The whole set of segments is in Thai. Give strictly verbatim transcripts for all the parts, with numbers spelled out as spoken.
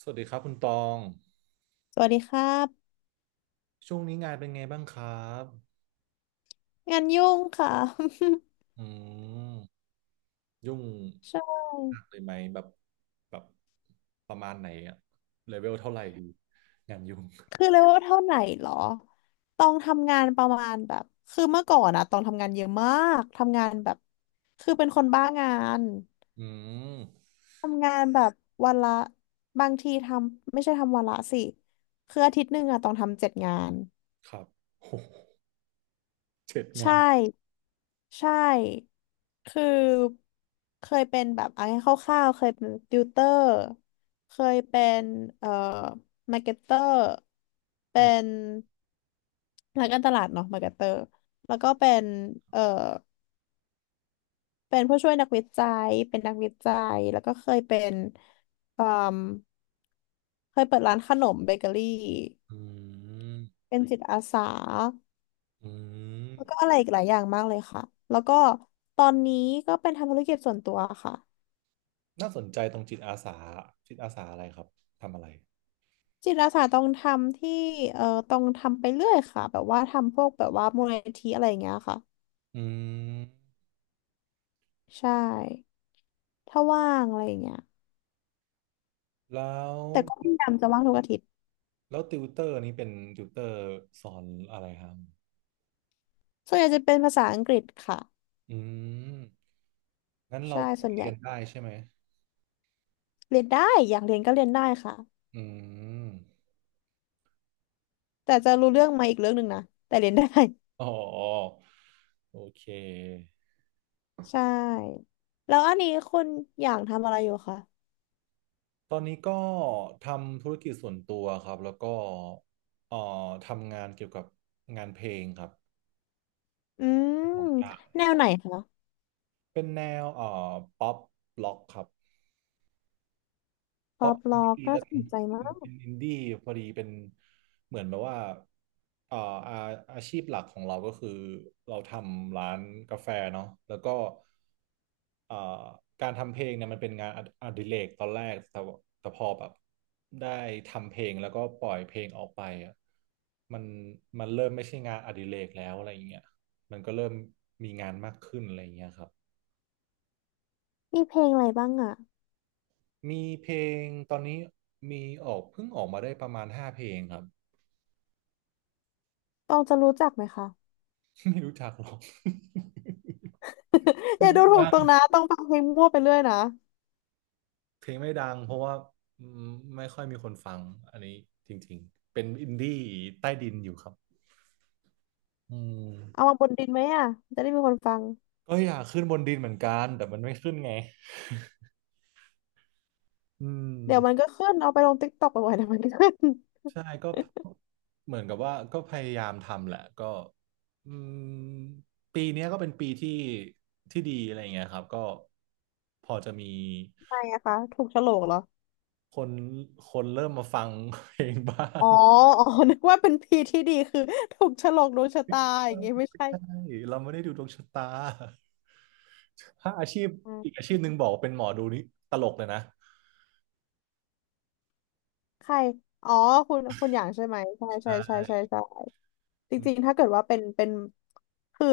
สวัสดีครับคุณตอง สวัสดีครับช่วงนี้งานเป็นไงบ้างครับงานยุ่งค่ะ อืมยุ่ง ใช่หนักเลยไหมแบบแบบประมาณไหนอะเลเวลเท่าไหร่ดี งานยุ่งคือเลเวลเท่าไหนเหรอต้องทำงานประมาณแบบคือเมื่อก่อนอะต้องทำงานเยอะมากทำงานแบบคือเป็นคนบ้างานอืมทำงานแบบวันละบางทีทำไม่ใช่ทำวันละสิคืออาทิตย์หนึ่งอะต้องทำเจ็ดงาน ครับ โหเจ็ดใชงาน่ใช่คือเคยเป็นแบบเอะงรายคร่าวๆเคยเป็นติวเตอร์เคยเป็นเอ่อมาร์เก็ตเตอร์อืเป็มนนักการตลาดเนาะมาร์เก็ตเตอร์แล้วก็เป็นเอ่อเป็นผู้ช่วยนักวิจัยเป็นนักวิจัยแล้วก็เคยเป็นเอ่มเคยเปิดร้านขนมเบเกอรี่อืมเป็นจิตอาสา อืม แล้วก็อะไรอีกหลายอย่างมากเลยค่ะแล้วก็ตอนนี้ก็เป็นทำธุรกิจส่วนตัวค่ะน่าสนใจตรงจิตอาสาจิตอาสาอะไรครับ ทำอะไร จิตอาสาต้องทำที่เอ่อต้องทำไปเรื่อยค่ะแบบว่าทำพวกแบบว่ามูลนิธิอะไรอย่างเงี้ยค่ะอืมใช่ถ้าว่างอะไรอย่างเงี้ยแล้วแต่ก็พยายามจะว่างทุกอาทิตย์แล้วติวเตอร์นี้เป็นติวเตอร์สอนอะไรครับ ส่วนใหญ่จะเป็นภาษาอังกฤษค่ะอืม งั้นเราใช่ก็ส่วนใหเรีญ่ยนได้ใช่ไหม เรียนได้อยากเรียนก็เรียนได้ค่ะอืมแต่จะรู้เรื่องมาอีกเรื่องหนึ่งนะแต่เรียนได้ อ๋อโอเค ใช่แล้วอันนี้คุณอยากทำอะไรอยู่คะตอนนี้ก็ทำธุรกิจส่วนตัวครับ แล้วก็เอ่อทำงานเกี่ยวกับงานเพลงครับอืมของกลางแนวไหนคะ เป็นแนวเอ่อป๊อปล็อกครับ ป๊อปล็อกดีน่าแล้วสกันนใจเมาก ป็นอินดี้พอดีเป็นเหมือนแบบว่าเอ่ออาอาชีพหลักของเราก็คือเราทำร้านกาแฟเนาะแล้วก็เอ่อการทำเพลงเนี่ยมันเป็นงานอดอดิเรกตอนแรกแต่ว่าแต่พอแบบได้ทำเพลงแล้วก็ปล่อยเพลงออกไปอ่ะมันมันเริ่มไม่ใช่งานอดิเรกแล้วอะไรอย่างเงี้ยมันก็เริ่มมีครับมีเพลงอะไรบ้างอ่ะมีเพลงตอนนี้มีออกเพิ่งออกมาได้ประมาณห้าเพลงครับ ต้องจะรู้จักไหมคะ ไม่รู้จักหรอก เพ อลงย่าดูไม่ถูดักตรงงนะต้องฟังเพลงมั่วไปเรื่อยนะ เพลงไม่ดังเพราะว่าอืมไม่ค่อยมีคนฟังอันนี้จริงๆเป็นอินดี้ใต้ดินอยู่ครับอืเอามมาบนดินไหมอ่ะจะได้มีคนฟัง ก็อยากขึ้นบนดินเหมือนกันแต่มันไม่ขึ้นไงอืเดี๋ยวมันมก็ขึ้น เอาไปลงติ๊กต็อกบ่อยๆเดี๋ยวมันก็ขึ้นใช่ก็เหมือนกับว่าก็พยายามทำแหละก็อืมปีเนี้ยก็เป็นปีที่ที่ดีอะไรเงี้ยครับก็พอจะมีทำไมอะคะถูกโฉลกเหรอคนคนเริ่มมาฟังเพลงบ้าอ๋งออ๋อ นึกว่าเป็นพีที่ดีคือถูกโฉลกดวงชะตาใอย่างงี้ไม่ใช่ช่เราไม่ได้ดูดวงชะตา ถ้าอาชีพอ่อีกาอาชีพหนึ่งบอกว่าเป็นหมอดูนี่ตลกเลยนะใคร อ๋อคุณคุณอย่างใช่ไหมใช่ใชใช่ใช่่ใช่ใช่จริงๆถ้าเกิดว่าเป็นเป็นคือ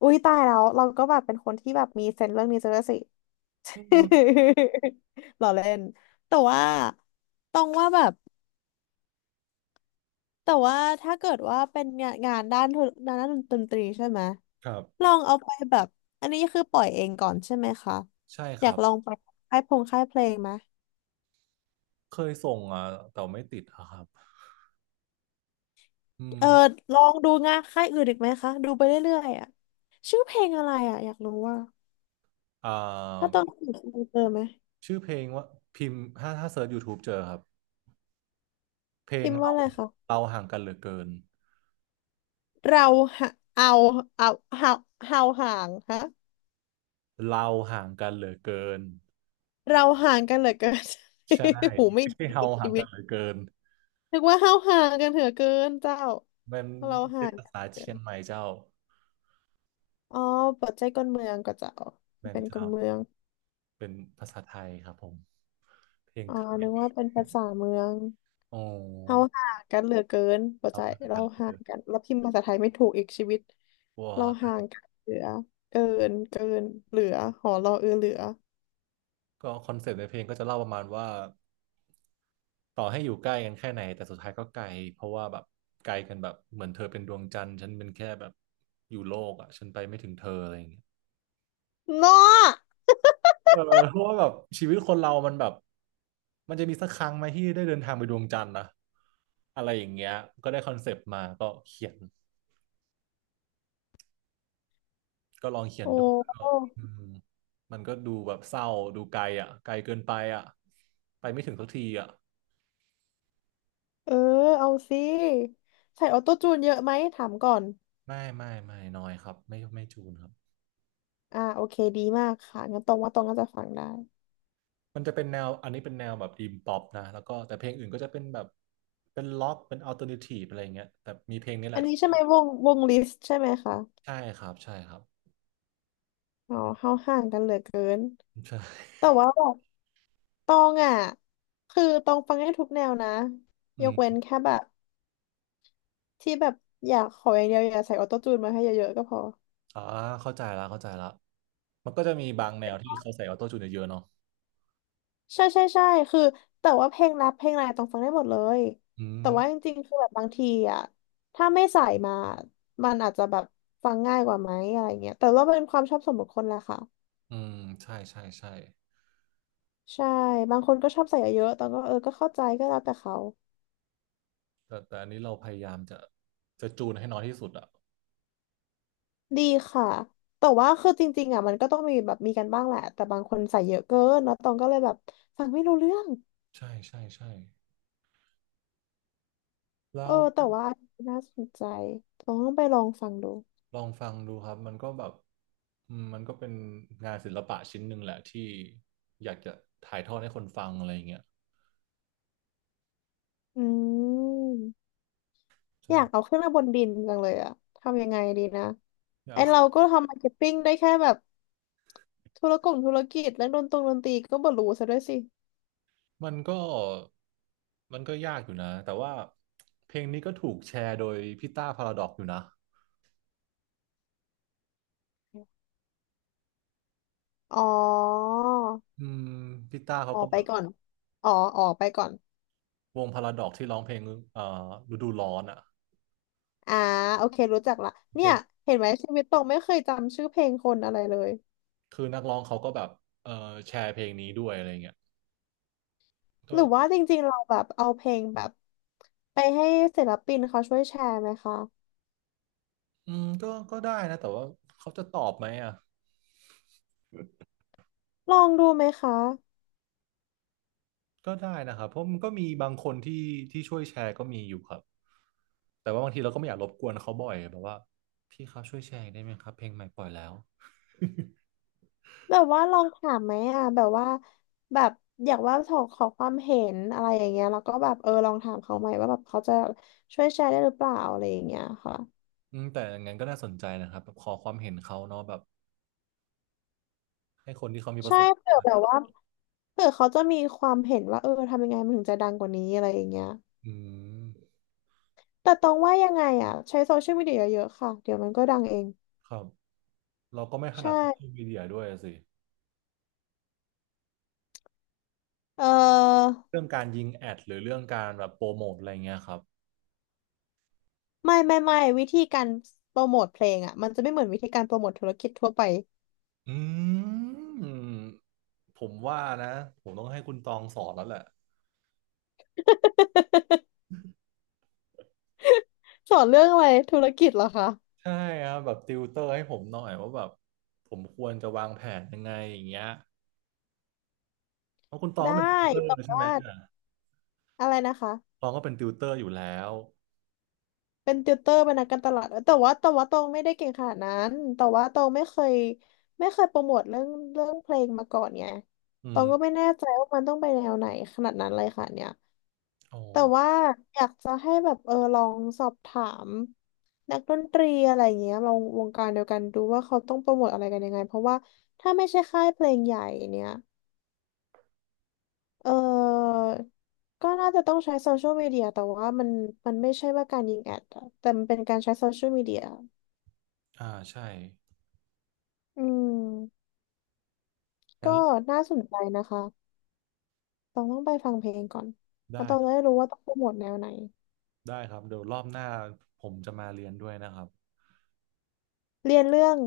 อุ้ยตายแล้วเราก็แบบเป็นคนที่แบบมีเซนส์เรื่องนี้ซะด้วยสิ อืม ล้อเล่นแต่ว่าต้องว่าแบบแต่ว่าถ้าเกิดว่าเป็นงานงานด้านธุด้านดนตรีใช่ไหมครับลองเอาไปแบบอันนี้คือปล่อยเองก่อนใช่ไหมคะใช่อคยารักบลองไปค่ายพงค่ายเพลงไหมเคยส่งอ่ะแต่ไม่ติดอะครับอืเอมอลองดูงานค่ายอื่นอีกไหมคะดูไปเรื่อยๆอ่ะชื่อเพลงอะไรอ่ะอยากรู้ว่าอ่ถ้าาต้องสืบดูเจอไหมชื่อเพลงว่าพิมพ์ถ้าถ้าเซิร์ช ยูทูบ เจอครับเพลคิงมว่าเราอะไรคะเราห่างกันเหลือเกินเราหะเอาเอาเอาเอาห่างฮะ เราห่างกันเหลือเกินเราห่างกันเหลือเกิน ใช่ หูไม่ไม่ดีใช่เราอีกห่าชีงวิกันตเหลือเกินนึกว่าเฮาห่างกันเหลือเกินเจ้ามันเราเป็ห่านงภากันเหษาลือเกิเชียงใหนม่เจ้าอ๋อปัจจัยคนเมืองก็เจ้าแม่นเป็นคเจ้านเมืองเป็นภาษาไทยครับผมเพลงอ๋อไทนึกยว่าเป็นภาษาเมืองโอเฮา้ห่างกันเหลือเกินปัจเราจัยห่างเรากันเหลือห่าเกิงนกันแล้วพิมพ์ภาษาไทยไม่ถูกอีกชีวิตว้เราา ห่างกันเหลือ เกิน เกิน เหลือหอรอเออเหลือก็คอนเซปต์ในเพลงก็จะเล่าประมาณว่าต่อให้อยู่ใกล้กันแค่ไหนแต่สุดท้ายก็ไกลเพราะว่าแบบไกลกันแบบเหมือนเธอเป็นดวงจันทร์ฉันเป็นแค่แบบอยู่โลกอ่ะฉันไปไม่ถึงเธออะไรอย่างเงี้ยเนาะเออเพราะว่าแบบชีวิตคนเรามันแบบมันจะมีสักครั้งไหมที่ได้เดินทางไปดวงจันทร์นะอะไรอย่างเงี้ยก็ได้คอนเซปต์มาก็เขียนก็ลองเขียโอนดูก็้อืมมันก็ดูแบบเศร้าดูไกลอ่ะไกลเกินไปอ่ะไปไม่ถึงสักทีอ่ะเออเอาสิใส่ออโต้จูนเยอะไหมถามก่อน ไม่ไม่ไม่น้อยครับไม่ไม่จูนครับ อ่าโอเคดีมากค่ะงั้นตรงว่าตรงก็จะฟังได้มันจะเป็นแนวอันนี้เป็นแนวแบบอีมป๊อปนะแล้วก็แต่เพลงอื่นก็จะเป็นแบบเป็นล็อกเป็นอัลเทอร์เนทีฟอะไรอย่างเงี้ยแต่มีเพลงนี้แหอัละนทนี้ใช่ไหมี่วงวงลิสต์ใช่ไหมคะใช่ครับใช่ครับ อ๋อเข้าห่างกันเหลือเกิน ใช่แต่ว่าแบบตองอ่ะคือตองฟังได้ทุกแนวนะอืยกเว้นมแค่แบบที่แบบอยากขออย่างเดียวอย่าใส่ออโต้จูนมาให้เยอะๆก็พออ่าเข้าใจละเข้าใจละมันก็จะมีบางแนวที่เขาใส่ออโต้จูนเยอะๆเนาะใช่ใช่ใช่คือแต่ว่าเพลงรักเพลงอะไรต้องฟังได้หมดเลยอืแต่มว่าจริงๆคือแบบบางทีอ่ะถ้าไม่ใส่มามันอาจจะแบบฟังง่ายกว่าไหมอะไรเงี้ยแต่ว่าเป็นความชอบส่วนบุคคลแหละค่ะ อืมใช่ใช่ใช่ใช่บางคนก็ชอบใส่เยอะๆตอนก็เออก็เข้าใจก็แล้วแต่เขาแต่แต่อันนี้เราพยายามจะจะจูนให้น้อยที่สุดอ่ะดีค่ะแต่ว่าคือจริงๆอ่ะมันก็ต้องมีแบบมีกันบ้างแหละแต่บางคนใส่เยอะเกินแล้วตองก็เลยแบบฟังไม่รู้เรื่องใช่ใช่ใช่แล้เออวแต่ว่าน่าสนใจต้องไปลองฟังดูลองฟังดูครับมันก็แบบอืมมันก็เป็นงานศิลปะชิ้นหนึ่งแหละที่อยากจะถ่ายทอดให้คนฟังอะไรอย่างเงี้ย อืมอยากใช่เอาขึ้นมาบนดินจังเลยอะทำยังไงดีนะไอเราก็ทำมาร์เก็ตติ้งได้แค่แบบธุรกงธุรกิจและดนตรงดนตรีก็บ่รู้ซะด้วยสิมันก็ มันก็ยากอยู่นะ แต่ว่าเพลงนี้ก็ถูกแชร์โดยพี่ต้าพาราดอกอยู่นะอ๋ออืมพี่ต้าเขาออก็กไปแบบก่อนอ๋อออกไปก่อน วงพาราดอกที่ร้องเพลงเอ่อฤดูร้อนอ่ะอ่าโอเครู้จักละโอเคเนี่ยนะเห็นไหมชีวิตตรงไม่เคยจำชื่อเพลงคนอะไรเลยคือนักร้องเขาก็แบบเอ่อแชร์เพลงนี้ด้วยอะไรเงี้ยหก็รือว่าจริงๆเราแบบเอาเพลงแบบไปให้ศิลปินเขาช่วยแชร์ไหมคะอืมก็ก็ได้นะ แต่ว่าเขาจะตอบไหมอ่ะลองดูไหมคะก็ได้นะครับเพราะมันก็มีบางคนที่ที่ช่วยแชร์ก็มีอยู่ครับแต่ว่าบางทีเราก็ไม่อยากรบกวนเขาบ่อยแบบว่าพี่ครับช่วยแชร์ได้ไหมครับเพลงใหม่ปล่อยแล้ว แบบว่าลองถามไหมอ่ะแบบว่าแบบอยากว่าขอขอความเห็นอะไรอย่างเงี้ยแล้วก็แบบเออลองถามเขาไหมว่าแบบเขาจะช่วยแชร์ได้หรือเปล่าอะไรอย่างเงี้ยค่ะอืมแต่อย่างนั้นก็น่าสนใจนะครับแบบขอความเห็นเขาเนาะแบบให้คนที่เขามีประใช่สบเผื่อแบบว่าเผื่อเขาจะมีความเห็นว่าเออทำยังไงมันถึงจะดังกว่านี้อะไรอย่างเงี้ย อืมแต่ตองว่ายังไงอ่ะใช้โซเชียลมีเดียเยอะๆค่ะเดี๋ยวมันก็ดังเองครับเราก็ไม่ถนัใช่ดโซเชียลมีเดียด้วยสิเออเรื่องการยิงแอดหรือเรื่องการแบบโปรโมทอะไรเงี้ยครับไม่ไม่ไม่วิธีการโปรโมทเพลงอ่ะมันจะไม่เหมือนวิธีการโปรโมทธุรกิจทั่วไปอืมผมว่านะผมต้องให้คุณตองสอนแล้วแหละสอนเรื่องอะไรธุรกิจเหรอคะใช่ครับแบบติวเตอร์ให้ผมหน่อยว่าแบบผมควรจะวางแผนยังไงอย่างเงี้ยเพราะคุณตองได้ก็เป็นติวเตอร์แต่ใช่ไหมว่าอ่ะอะไรนะคะตองก็เป็นติวเตอร์อยู่แล้วเป็นติวเตอร์เป็นนักการตลาดเอยแต่ว่าแต่ว่าตองไม่ได้เก่งขนาดนั้นแต่ว่าตองไม่เคยไม่เคยโปรโมทเรื่องเรื่องเพลงมาก่อนไงอืตองก็ไม่มแน่ใจว่ามันต้องไปแนวไหนขนาดนั้นเลยค่ะเนี่ย อ๋อแต่ว่าอยากจะให้แบบเออลองสอบถามนักดนตรีอะไรอย่างเงี้ยเราวงการเดียวกันดูว่าเขาต้องโปรโมทอะไรกันยังไงเพราะว่าถ้าไม่ใช่ค่ายเพลงใหญ่เนี่ยเออก็น่าจะต้องใช้โซเชียลมีเดียแต่ว่ามันมันไม่ใช่ว่าการยิงแอดอะแต่มันเป็นการใช้โซเชียลมีเดียอ่าใช่อืมก็งั้นน่าสนใจนะคะต้องต้องไปฟังเพลงก่อนแล้วได้ ต้องจะได้รู้ว่าต้องโปรโมทแนวไหนได้ครับเดี๋ยวรอบหน้าผมจะมาเรียนด้วยนะครับเรียนเรื่อง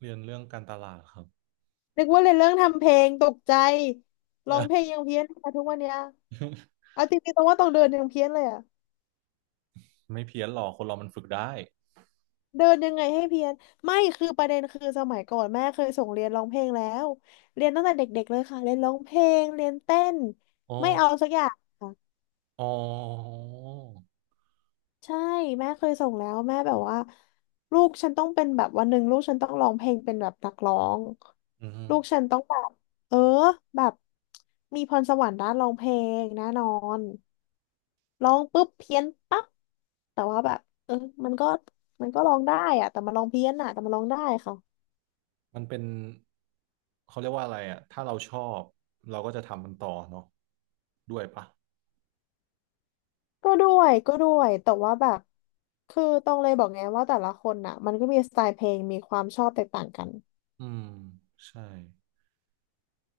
เรียนเรื่องการตลาดครับ นึกว่าเรียนเรื่องทำเพลงตกใจร้องเพลงยังเพี้ยนมาทุกวันเนี้ย เอาจริงๆตรงว่าตองเดินยังเพี้ยนเลยอะไม่เพี้ยนหรอกคนเรามันฝึกได้เดินยังไงให้เพี้ยนไม่คือประเด็นคือสมัยก่อนแม่เคยส่งเรียนร้องเพลงแล้วเรียนตั้งแต่เด็กๆเลยค่ะเรียนร้องเพลงเรียนเต้นอ๋อไม่เอาสักอย่างค่ะ อ๋อใช่แม่เคยส่งแล้วแม่แบบว่าลูกฉันต้องเป็นแบบวันหนึ่งลูกฉันต้องร้องเพลงเป็นแบบนักร้องอืลูกฉันมต้องแบบเออแบบมีพรสวรรค์ด้านร้องเพลงแน่นอนร้องปุ๊บเพี้ยนปั๊บแต่ว่าแบบเออมันก็มันก็ร้องได้อะแต่มันร้องเพี้ยนอะแต่มันร้องได้ค่ะมันเป็นเขาเรียกว่าอะไรอ่ะถ้าเราชอบเราก็จะทำมันต่อเนาะด้วยปะก็ด้วยก็ด้วยแต่ว่าแบบคือต้องเลยบอกไงว่าแต่ละคนน่ะมันก็มีสไตล์เพลงมีความชอบแตกต่างกัน อืมใช่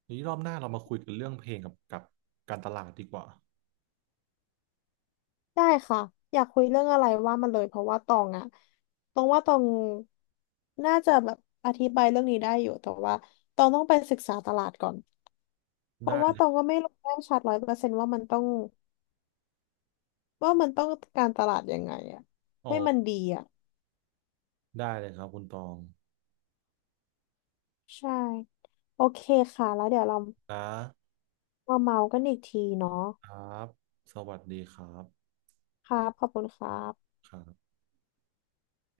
ทีนี้รอบหน้าเรามาคุยกันเรื่องเพลงกับกับการตลาดดีกว่าได้ค่ะอยากคุยเรื่องอะไรว่ามาเลยเพราะว่าตองอะตองว่าตองน่าจะแบบอธิบายเรื่องนี้ได้อยู่แต่ว่าตองต้องไปศึกษาตลาดก่อนเพราะได้ว่าเลตองยก็ไม่รู้แน่ชัดร้อยเปอร์เซนต์ว่ามันต้องว่ามันต้องการตลาดยังไงอะอ๋อให้มันดีอะได้เลยครับคุณตองใช่โอเคค่ะแล้วเดี๋ยวเรานะมาเมากันอีกทีเนาะครับสวัสดีครับครับขอบคุณครับครับ